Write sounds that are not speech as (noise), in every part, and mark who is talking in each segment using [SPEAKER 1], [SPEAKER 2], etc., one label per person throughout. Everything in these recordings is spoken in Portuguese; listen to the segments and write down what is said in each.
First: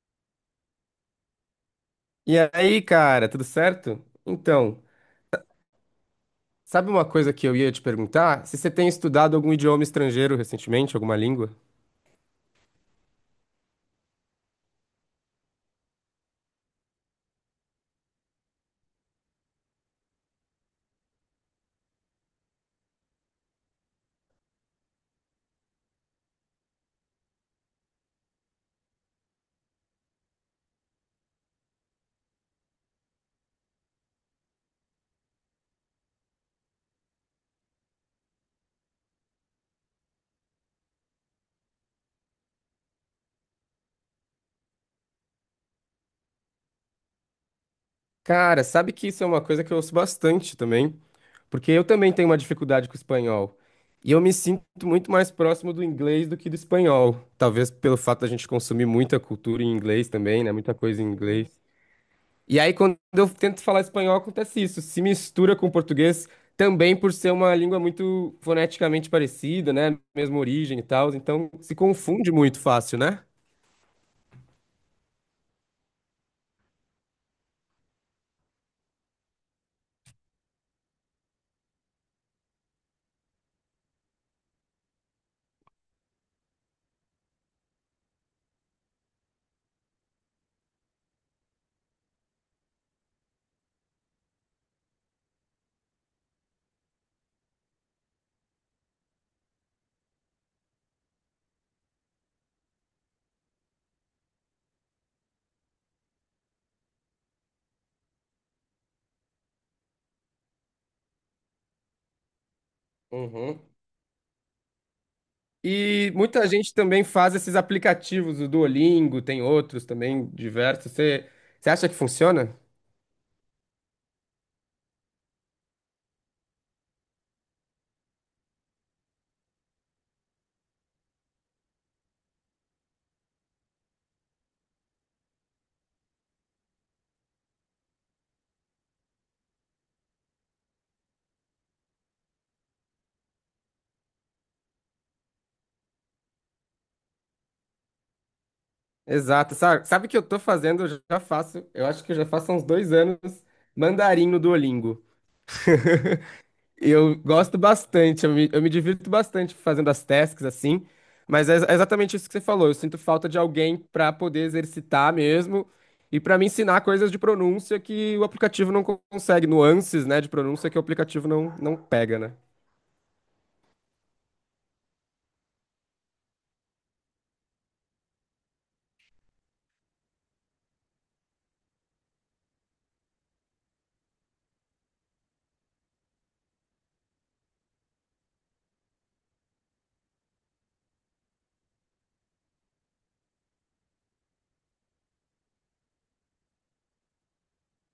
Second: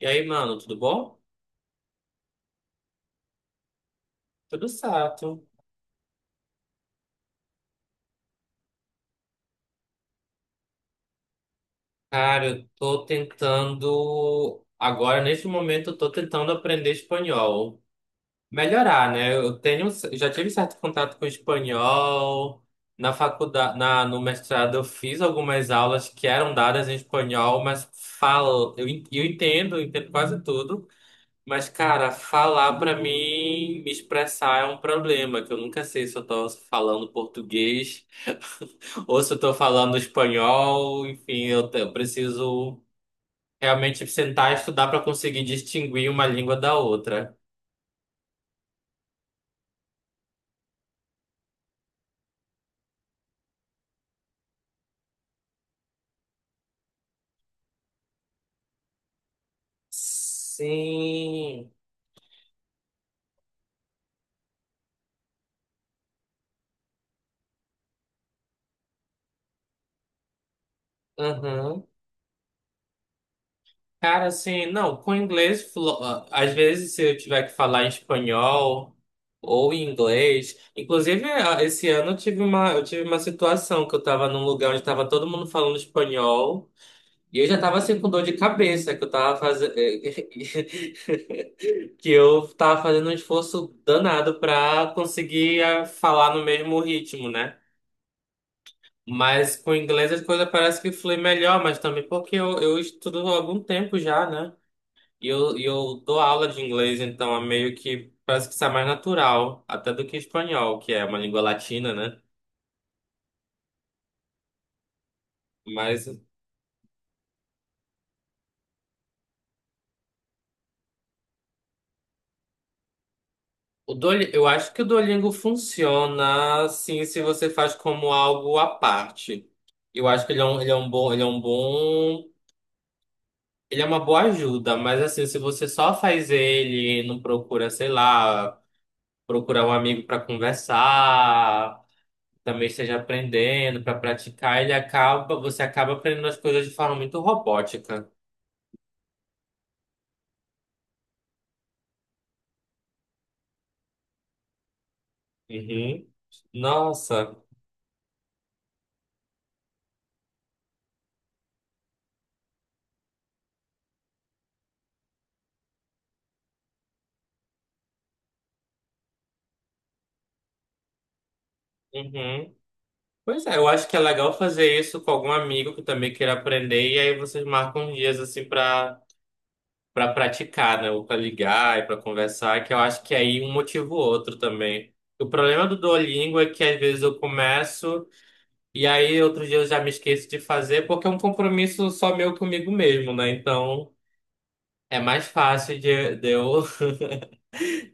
[SPEAKER 1] E aí, mano, tudo bom?
[SPEAKER 2] E aí, cara, tudo certo?
[SPEAKER 1] Tudo
[SPEAKER 2] Então,
[SPEAKER 1] certo.
[SPEAKER 2] sabe uma coisa que eu ia te perguntar? Se você tem estudado algum idioma estrangeiro recentemente, alguma língua?
[SPEAKER 1] Cara, eu tô tentando. Agora, neste momento, eu tô tentando aprender espanhol. Melhorar, né? Já tive certo contato com espanhol. Na faculdade, no mestrado, eu fiz algumas aulas que eram dadas em espanhol, mas eu entendo quase tudo. Mas, cara, falar pra mim, me expressar é um problema, que eu nunca sei se eu tô falando português (laughs) ou se eu tô falando espanhol. Enfim, eu preciso realmente sentar e estudar pra conseguir distinguir uma língua da outra.
[SPEAKER 2] Cara, sabe que isso é uma coisa que eu ouço bastante também, porque eu também tenho uma dificuldade com o espanhol. E eu me sinto muito mais próximo do inglês do que do espanhol. Talvez pelo fato da gente consumir muita cultura em inglês também, né? Muita coisa em inglês.
[SPEAKER 1] Sim.
[SPEAKER 2] E aí, quando eu tento falar espanhol, acontece isso. Se mistura com o português, também por ser uma língua muito foneticamente parecida, né? Mesma origem e tal. Então, se confunde muito fácil, né?
[SPEAKER 1] Cara, assim, não, com inglês, às vezes se eu tiver que falar em espanhol ou em inglês, inclusive esse ano eu tive uma situação que eu tava num lugar onde tava todo mundo falando espanhol e eu já tava assim com dor de cabeça, que eu tava fazendo, (laughs) que eu tava fazendo um esforço danado pra conseguir falar no mesmo ritmo, né? Mas com inglês as coisas parece que flui melhor, mas também porque eu estudo há algum tempo já, né? E eu dou aula de inglês, então é meio que parece que sai mais natural, até do que espanhol, que é uma língua latina, né?
[SPEAKER 2] Uhum.
[SPEAKER 1] Mas
[SPEAKER 2] E muita gente também faz esses aplicativos, o Duolingo, tem outros também diversos. Você, você acha que funciona?
[SPEAKER 1] eu acho que o Duolingo funciona sim se você faz como algo à parte. Eu acho que ele é um bom, ele é um bom, ele é uma boa ajuda, mas assim, se você só faz ele, não procura, sei lá, procurar um amigo para conversar, também esteja aprendendo para praticar, você acaba aprendendo as coisas de forma muito robótica.
[SPEAKER 2] Exato. Sabe o que eu tô fazendo? Eu já faço, eu acho que eu já faço há uns 2 anos mandarim no Duolingo.
[SPEAKER 1] Uhum.
[SPEAKER 2] (laughs) Eu
[SPEAKER 1] Nossa.
[SPEAKER 2] gosto bastante, eu me divirto bastante fazendo as tasks assim, mas é exatamente isso que você falou. Eu sinto falta de alguém para poder exercitar mesmo e para me ensinar coisas de pronúncia que o aplicativo não consegue, nuances, né, de pronúncia que o aplicativo não pega, né?
[SPEAKER 1] Uhum. Pois é, eu acho que é legal fazer isso com algum amigo que também queira aprender, e aí vocês marcam dias assim para praticar, né? Ou para ligar e para conversar, que eu acho que aí um motiva o outro também. O problema do Duolingo é que às vezes eu começo e aí outro dia eu já me esqueço de fazer, porque é um compromisso só meu comigo mesmo, né? Então. É mais fácil de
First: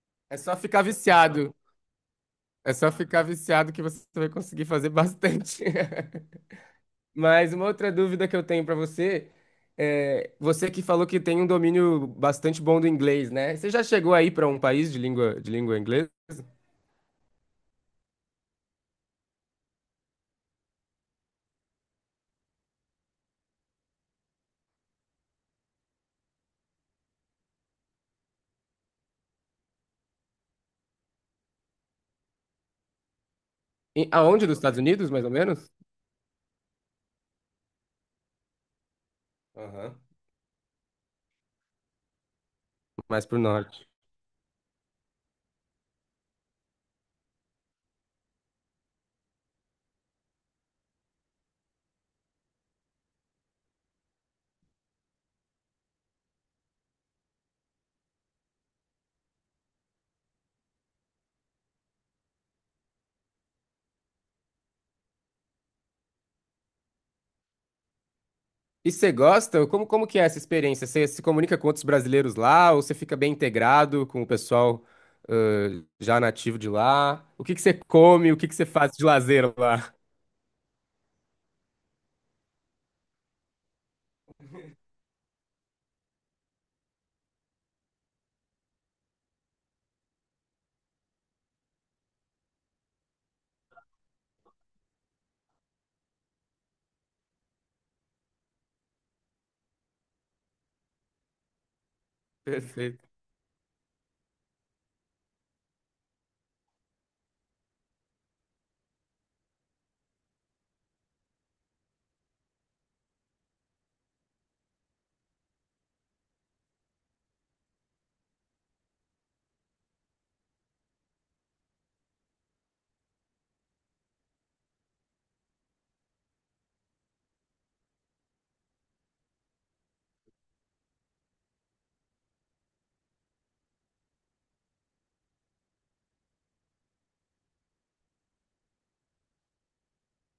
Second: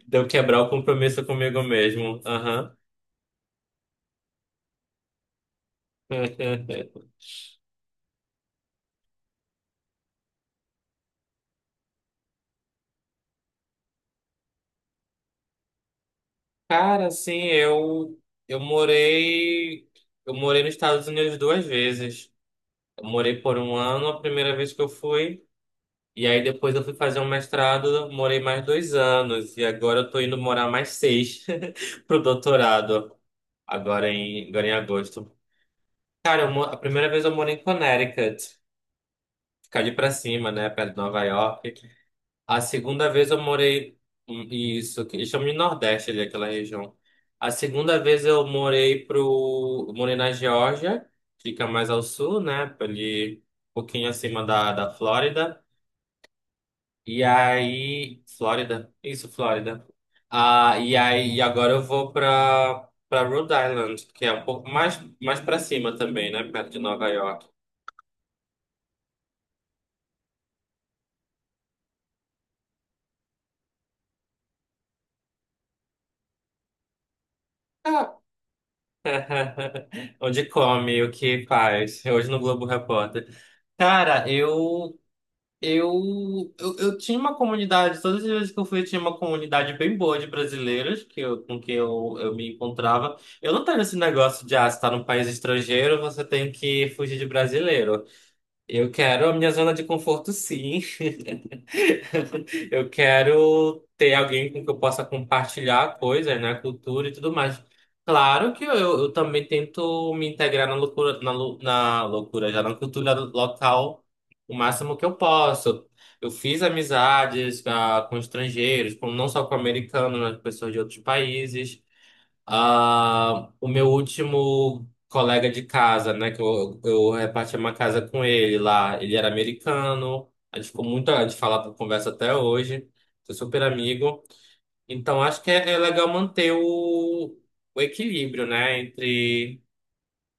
[SPEAKER 1] de eu
[SPEAKER 2] É só
[SPEAKER 1] quebrar o
[SPEAKER 2] ficar
[SPEAKER 1] compromisso
[SPEAKER 2] viciado.
[SPEAKER 1] comigo mesmo.
[SPEAKER 2] É
[SPEAKER 1] Aham.
[SPEAKER 2] só ficar viciado que você vai conseguir fazer bastante. (laughs)
[SPEAKER 1] (laughs)
[SPEAKER 2] Mas uma outra dúvida que eu tenho para você é, você que falou que tem um domínio bastante bom do inglês, né? Você já chegou aí para um país de língua inglesa?
[SPEAKER 1] Cara, assim, eu morei. Eu morei nos Estados Unidos duas vezes. Eu morei por um ano, a primeira vez que eu fui. E aí depois eu fui fazer um mestrado, morei mais dois anos. E agora eu tô indo morar mais seis (laughs) pro doutorado. Agora
[SPEAKER 2] Em- aonde?
[SPEAKER 1] em,
[SPEAKER 2] Dos
[SPEAKER 1] agora em
[SPEAKER 2] Estados Unidos, mais
[SPEAKER 1] agosto.
[SPEAKER 2] ou menos?
[SPEAKER 1] Cara, a primeira vez eu morei em Connecticut. Ficar ali
[SPEAKER 2] Aham.
[SPEAKER 1] pra cima, né? Perto de Nova York. A segunda
[SPEAKER 2] Mais
[SPEAKER 1] vez
[SPEAKER 2] pro
[SPEAKER 1] eu
[SPEAKER 2] norte.
[SPEAKER 1] morei. Hum, isso, que eles chamam de Nordeste ali, aquela região. A segunda vez eu morei pro. Morei na Geórgia, fica mais ao sul, né? Ali, um pouquinho acima da, Flórida. E aí. Flórida? Isso, Flórida. Ah, e aí, e agora eu vou pra, Rhode Island, que é um pouco mais pra cima também, né? Perto de Nova York.
[SPEAKER 2] E você gosta? Como que é essa experiência? Você se comunica com outros brasileiros lá ou você fica bem integrado com o pessoal já nativo de lá? O que que você
[SPEAKER 1] Ah,
[SPEAKER 2] come? O que que você faz de lazer lá?
[SPEAKER 1] (laughs) onde come, o que faz. Hoje no Globo Repórter. Cara, eu tinha uma comunidade, todas as vezes que eu fui, eu tinha uma comunidade bem boa de brasileiros com quem eu me encontrava. Eu não tenho esse negócio de, você tá num país estrangeiro, você tem que fugir de brasileiro. Eu quero a minha zona de conforto, sim. (laughs) Eu
[SPEAKER 2] Perfeito.
[SPEAKER 1] quero ter alguém com que eu possa compartilhar coisas, né? Cultura e tudo mais. Claro que eu também tento me integrar na loucura, na, lu- na loucura, já na cultura local o máximo que eu posso. Eu fiz amizades com estrangeiros, não só com americanos, mas com pessoas de outros países. Ah, o meu último colega de casa, né, que eu repartia uma casa com ele lá, ele era americano, a gente ficou muito de falar por conversa até hoje, sou super amigo. Então acho que é legal manter o equilíbrio, né, entre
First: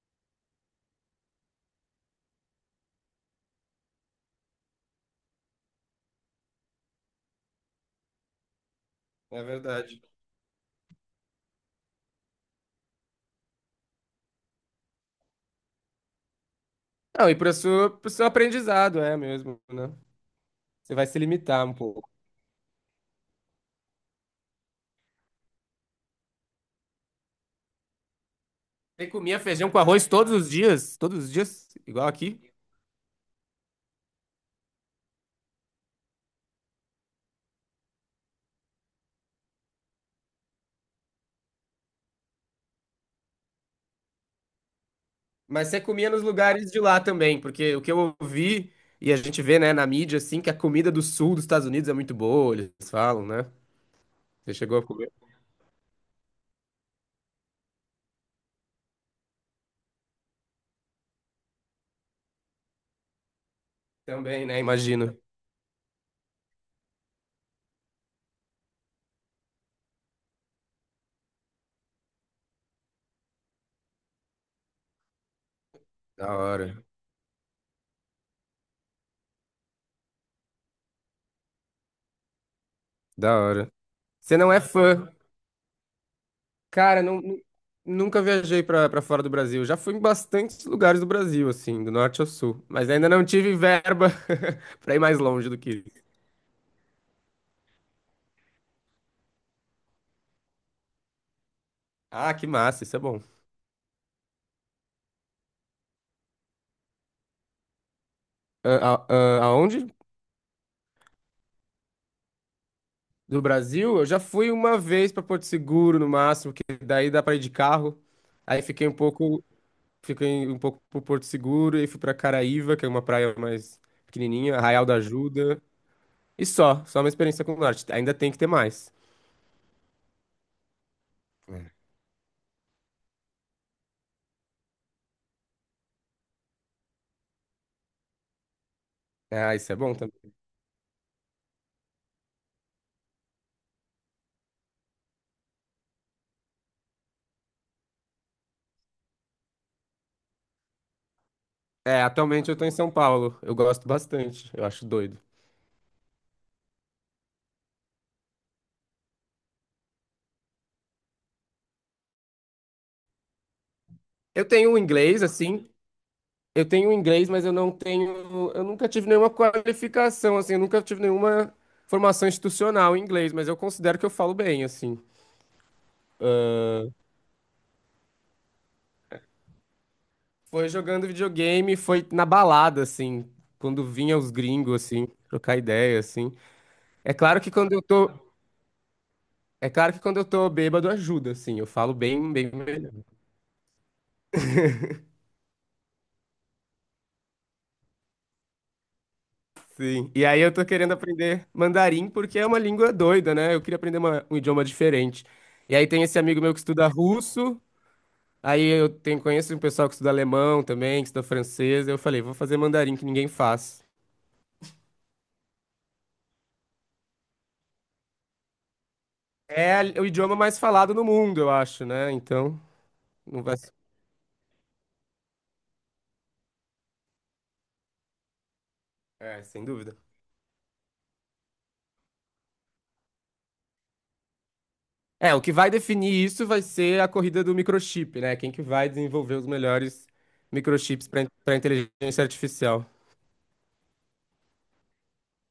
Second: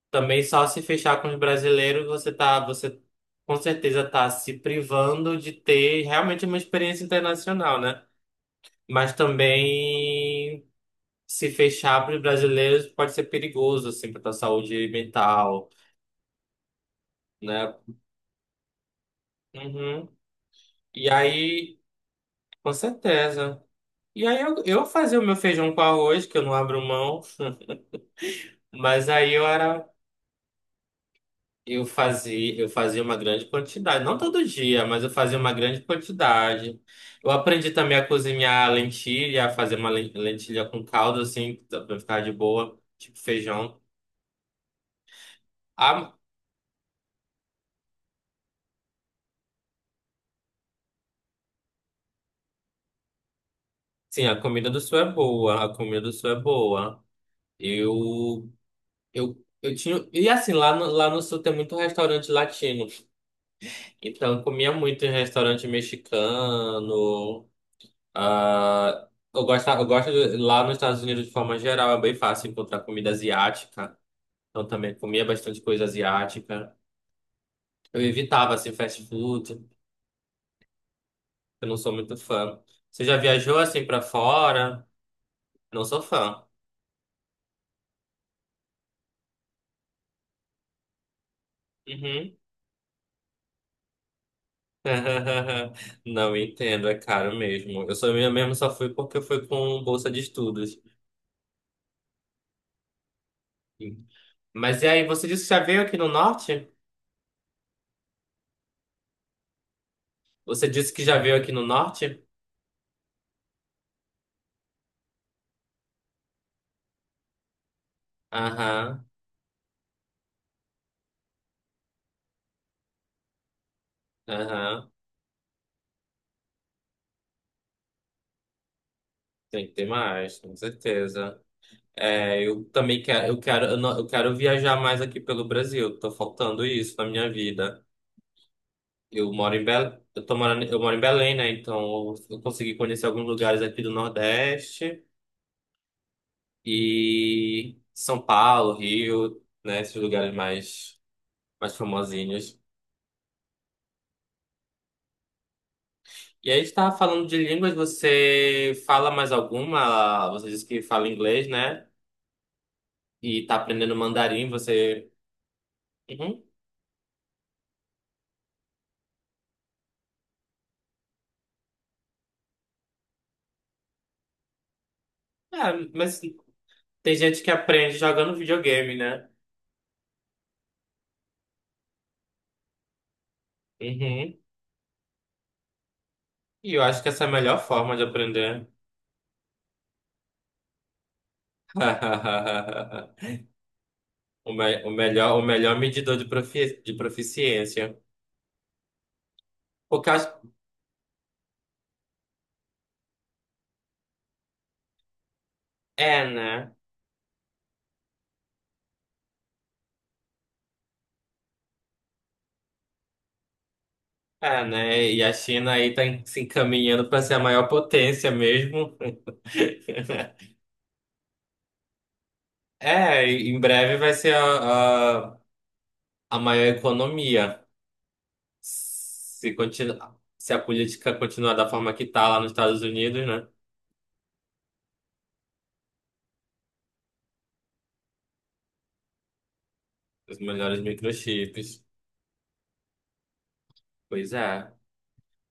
[SPEAKER 1] também só se fechar com os brasileiros, você com certeza tá se privando de ter realmente uma experiência internacional, né? Mas
[SPEAKER 2] É verdade.
[SPEAKER 1] também se fechar para os brasileiros pode ser perigoso, assim, para a saúde mental,
[SPEAKER 2] Não, e para o
[SPEAKER 1] né?
[SPEAKER 2] seu, pro seu aprendizado, é mesmo, né?
[SPEAKER 1] Uhum.
[SPEAKER 2] Você vai
[SPEAKER 1] E
[SPEAKER 2] se limitar um
[SPEAKER 1] aí,
[SPEAKER 2] pouco.
[SPEAKER 1] com certeza. E aí eu fazia o meu feijão com arroz, que eu não abro mão,
[SPEAKER 2] Você
[SPEAKER 1] mas aí
[SPEAKER 2] comia feijão com arroz todos os dias? Todos os dias?
[SPEAKER 1] eu
[SPEAKER 2] Igual aqui?
[SPEAKER 1] fazia, eu fazia uma grande quantidade, não todo dia, mas eu fazia uma grande quantidade. Eu aprendi também a cozinhar lentilha, a fazer uma lentilha com caldo, assim, para ficar de boa, tipo feijão.
[SPEAKER 2] Mas você comia
[SPEAKER 1] Ah,
[SPEAKER 2] nos lugares de lá também, porque o que eu ouvi e a gente vê, né, na mídia, assim, que a comida do sul dos Estados Unidos é muito boa, eles falam, né?
[SPEAKER 1] sim, a
[SPEAKER 2] Você
[SPEAKER 1] comida
[SPEAKER 2] chegou
[SPEAKER 1] do
[SPEAKER 2] a
[SPEAKER 1] sul é
[SPEAKER 2] comer?
[SPEAKER 1] boa, a comida do sul é boa. Eu, eu tinha. E assim, lá no sul tem muito restaurante latino. Então,
[SPEAKER 2] Também, né?
[SPEAKER 1] comia muito em
[SPEAKER 2] Imagino.
[SPEAKER 1] restaurante mexicano. ah Lá nos Estados Unidos, de forma geral, é bem fácil encontrar comida asiática. Então, também comia bastante coisa
[SPEAKER 2] Da
[SPEAKER 1] asiática.
[SPEAKER 2] hora.
[SPEAKER 1] Eu evitava, assim, fast food. Eu não sou muito fã. Você já
[SPEAKER 2] Da
[SPEAKER 1] viajou,
[SPEAKER 2] hora.
[SPEAKER 1] assim, pra
[SPEAKER 2] Você não é
[SPEAKER 1] fora?
[SPEAKER 2] fã?
[SPEAKER 1] Não sou fã.
[SPEAKER 2] Cara, não, nunca viajei pra fora do Brasil. Já fui em bastantes lugares do Brasil, assim, do norte ao
[SPEAKER 1] Uhum.
[SPEAKER 2] sul. Mas ainda não tive verba (laughs) pra ir mais longe do que
[SPEAKER 1] (laughs)
[SPEAKER 2] isso.
[SPEAKER 1] Não entendo, é caro mesmo. Eu mesmo só fui porque eu fui com bolsa de estudos.
[SPEAKER 2] Ah, que massa, isso é bom.
[SPEAKER 1] Mas e aí, você disse que já veio aqui no norte?
[SPEAKER 2] a- Aonde?
[SPEAKER 1] Você disse que já veio aqui no norte?
[SPEAKER 2] Do Brasil? Eu já fui uma vez para Porto Seguro, no máximo, que daí dá para ir de carro. Aí
[SPEAKER 1] Aham,
[SPEAKER 2] fiquei um pouco por Porto Seguro e fui para Caraíva, que é uma praia mais pequenininha, Arraial
[SPEAKER 1] aham.
[SPEAKER 2] da Ajuda. E só, só uma experiência com o norte. Ainda tem que ter mais.
[SPEAKER 1] Tem que ter mais, com certeza. É, eu também quero, eu, não- eu quero viajar mais aqui pelo Brasil. Tô faltando isso na minha vida. Eu
[SPEAKER 2] É,
[SPEAKER 1] moro
[SPEAKER 2] ah,
[SPEAKER 1] em
[SPEAKER 2] isso é bom
[SPEAKER 1] Belém,
[SPEAKER 2] também.
[SPEAKER 1] eu moro em Belém, né? Então eu consegui conhecer alguns lugares aqui do Nordeste. E São Paulo, Rio, né, esses lugares mais
[SPEAKER 2] É, atualmente eu
[SPEAKER 1] famosinhos.
[SPEAKER 2] tô em São Paulo. Eu gosto bastante. Eu acho doido.
[SPEAKER 1] E aí estava falando de línguas, você fala mais alguma? Você disse que fala inglês, né? E tá aprendendo
[SPEAKER 2] Eu
[SPEAKER 1] mandarim,
[SPEAKER 2] tenho um
[SPEAKER 1] você.
[SPEAKER 2] inglês, assim,
[SPEAKER 1] Uhum.
[SPEAKER 2] Eu tenho um inglês, mas eu não tenho. Eu nunca tive nenhuma qualificação, assim, eu nunca tive nenhuma formação institucional em inglês, mas eu considero que eu falo bem, assim.
[SPEAKER 1] É, mas tem gente que aprende jogando videogame, né?
[SPEAKER 2] Foi jogando videogame, foi na balada, assim, quando vinha os
[SPEAKER 1] Uhum.
[SPEAKER 2] gringos, assim, trocar ideia, assim.
[SPEAKER 1] E eu acho que
[SPEAKER 2] É
[SPEAKER 1] essa é a
[SPEAKER 2] claro que
[SPEAKER 1] melhor
[SPEAKER 2] quando eu
[SPEAKER 1] forma de
[SPEAKER 2] tô.
[SPEAKER 1] aprender.
[SPEAKER 2] É claro que quando eu tô bêbado ajuda, assim, eu falo bem, bem melhor.
[SPEAKER 1] (laughs) O melhor medidor de proficiência. Porque
[SPEAKER 2] Sim.
[SPEAKER 1] eu
[SPEAKER 2] E aí
[SPEAKER 1] acho.
[SPEAKER 2] eu tô querendo aprender mandarim porque é uma língua doida, né? Eu queria aprender um idioma diferente. E aí tem esse
[SPEAKER 1] É,
[SPEAKER 2] amigo meu que
[SPEAKER 1] né?
[SPEAKER 2] estuda russo. Aí eu tenho, conheço um pessoal que estuda alemão também, que estuda francês. Eu falei, vou fazer mandarim que ninguém faz.
[SPEAKER 1] É, né? E a China aí se encaminhando para ser a maior potência mesmo.
[SPEAKER 2] É o idioma mais
[SPEAKER 1] (laughs)
[SPEAKER 2] falado no mundo, eu acho, né? Então,
[SPEAKER 1] É,
[SPEAKER 2] não
[SPEAKER 1] e
[SPEAKER 2] vai.
[SPEAKER 1] em
[SPEAKER 2] ser-
[SPEAKER 1] breve vai ser a, a maior economia.
[SPEAKER 2] É,
[SPEAKER 1] Se,
[SPEAKER 2] sem dúvida.
[SPEAKER 1] continuar se a política continuar da forma que tá lá nos Estados Unidos, né?
[SPEAKER 2] É, o que vai definir isso vai ser a corrida do microchip, né? Quem que vai desenvolver os melhores
[SPEAKER 1] Os melhores
[SPEAKER 2] microchips para
[SPEAKER 1] microchips.
[SPEAKER 2] inteligência artificial.
[SPEAKER 1] Pois é.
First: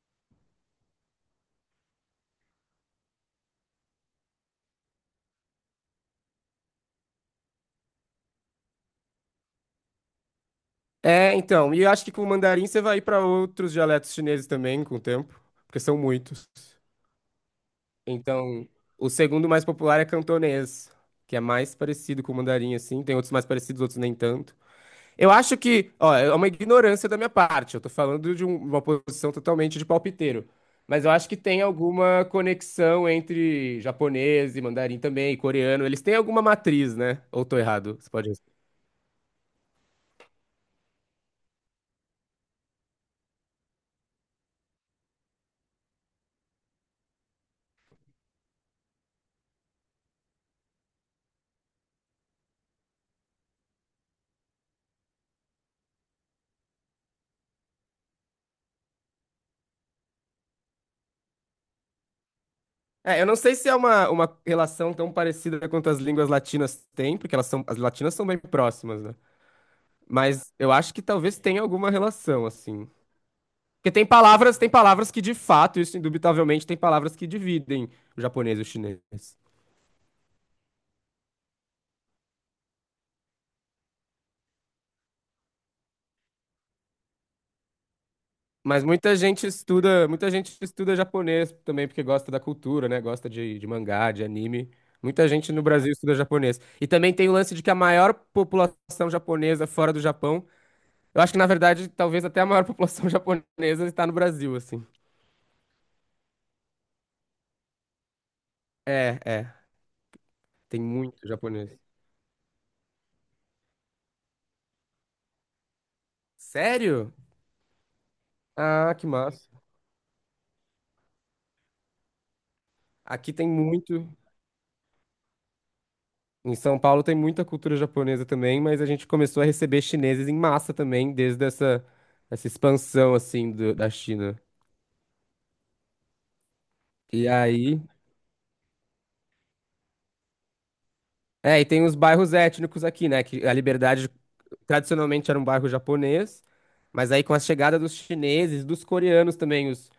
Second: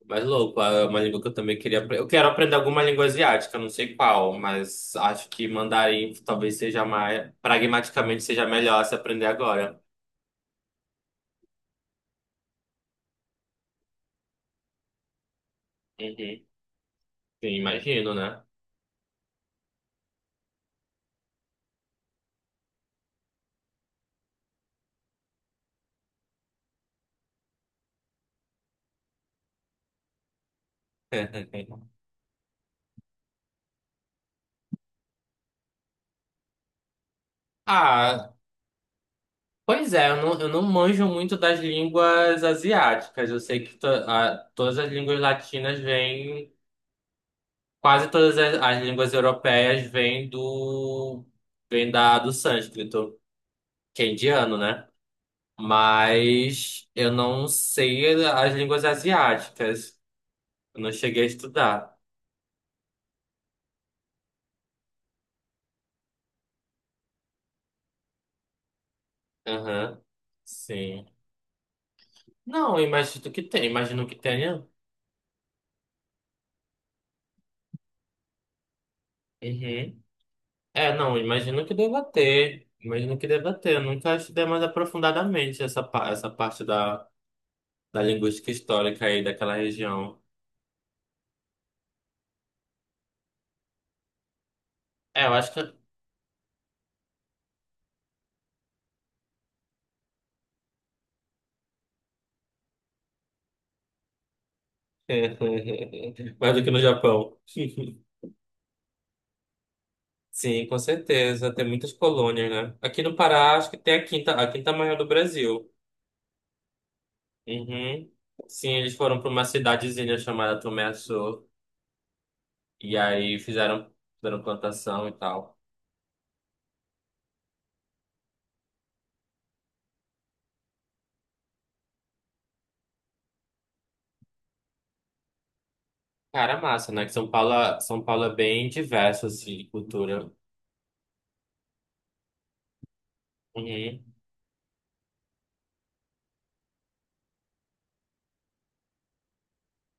[SPEAKER 1] Mas louco, é uma língua que eu também queria aprender. Eu quero aprender alguma língua asiática, não sei qual, mas acho que mandarim talvez pragmaticamente seja melhor se aprender agora.
[SPEAKER 2] É, então, e eu acho que com o mandarim você vai ir para outros dialetos chineses também com o tempo, porque são
[SPEAKER 1] Uhum.
[SPEAKER 2] muitos.
[SPEAKER 1] Sim, imagino, né?
[SPEAKER 2] Então, o segundo mais popular é cantonês, que é mais parecido com o mandarim, assim. Tem outros mais parecidos, outros nem tanto. Eu acho que, ó, é uma ignorância da minha parte. Eu tô falando de uma posição totalmente de palpiteiro. Mas eu acho que tem
[SPEAKER 1] (laughs)
[SPEAKER 2] alguma conexão entre japonês e mandarim também, e coreano. Eles têm alguma matriz, né? Ou tô errado? Você pode.
[SPEAKER 1] Ah, pois é, eu não manjo muito das línguas asiáticas. Eu sei que todas as línguas latinas vêm, quase todas as línguas europeias vêm do, do sânscrito, que é indiano, né? Mas eu não sei as línguas asiáticas. Eu não cheguei a estudar.
[SPEAKER 2] É, eu não sei se é uma relação tão parecida quanto as línguas latinas têm, porque elas são, as latinas são bem próximas, né?
[SPEAKER 1] Aham,
[SPEAKER 2] Mas eu acho que
[SPEAKER 1] sim.
[SPEAKER 2] talvez tenha alguma relação,
[SPEAKER 1] Não, eu
[SPEAKER 2] assim.
[SPEAKER 1] imagino que tem,
[SPEAKER 2] Porque tem
[SPEAKER 1] imagino que
[SPEAKER 2] palavras,
[SPEAKER 1] tenha.
[SPEAKER 2] tem palavras que de fato, isso indubitavelmente, tem palavras que dividem o japonês e o chinês.
[SPEAKER 1] Uhum. É, não, imagino que deva ter. Imagino que deva ter. Eu nunca estudei mais aprofundadamente essa parte da linguística
[SPEAKER 2] Mas
[SPEAKER 1] histórica aí daquela região.
[SPEAKER 2] muita gente estuda japonês também porque gosta da cultura, né? Gosta de mangá, de anime.
[SPEAKER 1] É,
[SPEAKER 2] Muita
[SPEAKER 1] eu
[SPEAKER 2] gente
[SPEAKER 1] acho que.
[SPEAKER 2] no Brasil estuda japonês. E também tem o lance de que a maior população japonesa fora do Japão, eu acho que na verdade talvez até a maior população (laughs) japonesa está no Brasil, assim.
[SPEAKER 1] (laughs) Mais do que no Japão. (laughs)
[SPEAKER 2] É, é.
[SPEAKER 1] Sim, com
[SPEAKER 2] Tem muito
[SPEAKER 1] certeza. Tem
[SPEAKER 2] japonês.
[SPEAKER 1] muitas colônias, né? Aqui no Pará, acho que tem a quinta maior do Brasil.
[SPEAKER 2] Sério?
[SPEAKER 1] Uhum. Sim, eles
[SPEAKER 2] Ah, que
[SPEAKER 1] foram para uma
[SPEAKER 2] massa.
[SPEAKER 1] cidadezinha chamada Tomé-Açu. E
[SPEAKER 2] Aqui
[SPEAKER 1] aí
[SPEAKER 2] tem
[SPEAKER 1] fizeram,
[SPEAKER 2] muito.
[SPEAKER 1] fizeram plantação e tal.
[SPEAKER 2] Em São Paulo tem muita cultura japonesa também, mas a gente começou a receber chineses em massa também, desde essa expansão, assim, da China.
[SPEAKER 1] Cara, massa, né? Que
[SPEAKER 2] E aí...
[SPEAKER 1] São Paulo é bem diverso, assim, de cultura.
[SPEAKER 2] É, e tem os bairros étnicos aqui, né? Que a
[SPEAKER 1] Uhum,
[SPEAKER 2] Liberdade tradicionalmente era um bairro japonês, mas aí com a chegada dos chineses, dos coreanos também, os,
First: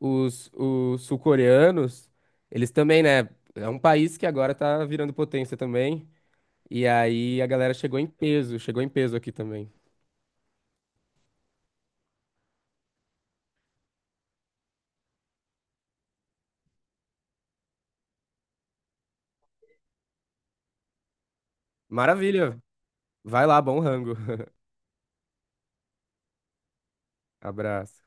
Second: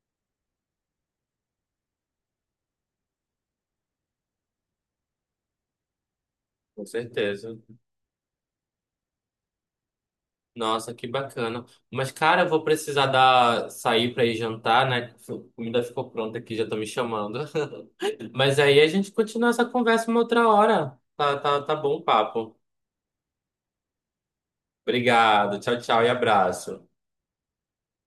[SPEAKER 2] os, os sul-coreanos, eles também, né? É um país que agora tá virando potência também.
[SPEAKER 1] com
[SPEAKER 2] E aí a
[SPEAKER 1] certeza.
[SPEAKER 2] galera chegou em peso aqui também.
[SPEAKER 1] Nossa, que bacana. Mas, cara, eu vou precisar sair pra ir jantar, né? A comida ficou pronta aqui, já tô me chamando. (laughs) Mas aí a gente continua essa conversa uma outra hora. Tá, tá, tá bom o papo.
[SPEAKER 2] Maravilha! Vai lá, bom rango.
[SPEAKER 1] Obrigado. Tchau, tchau e abraço.
[SPEAKER 2] Abraço.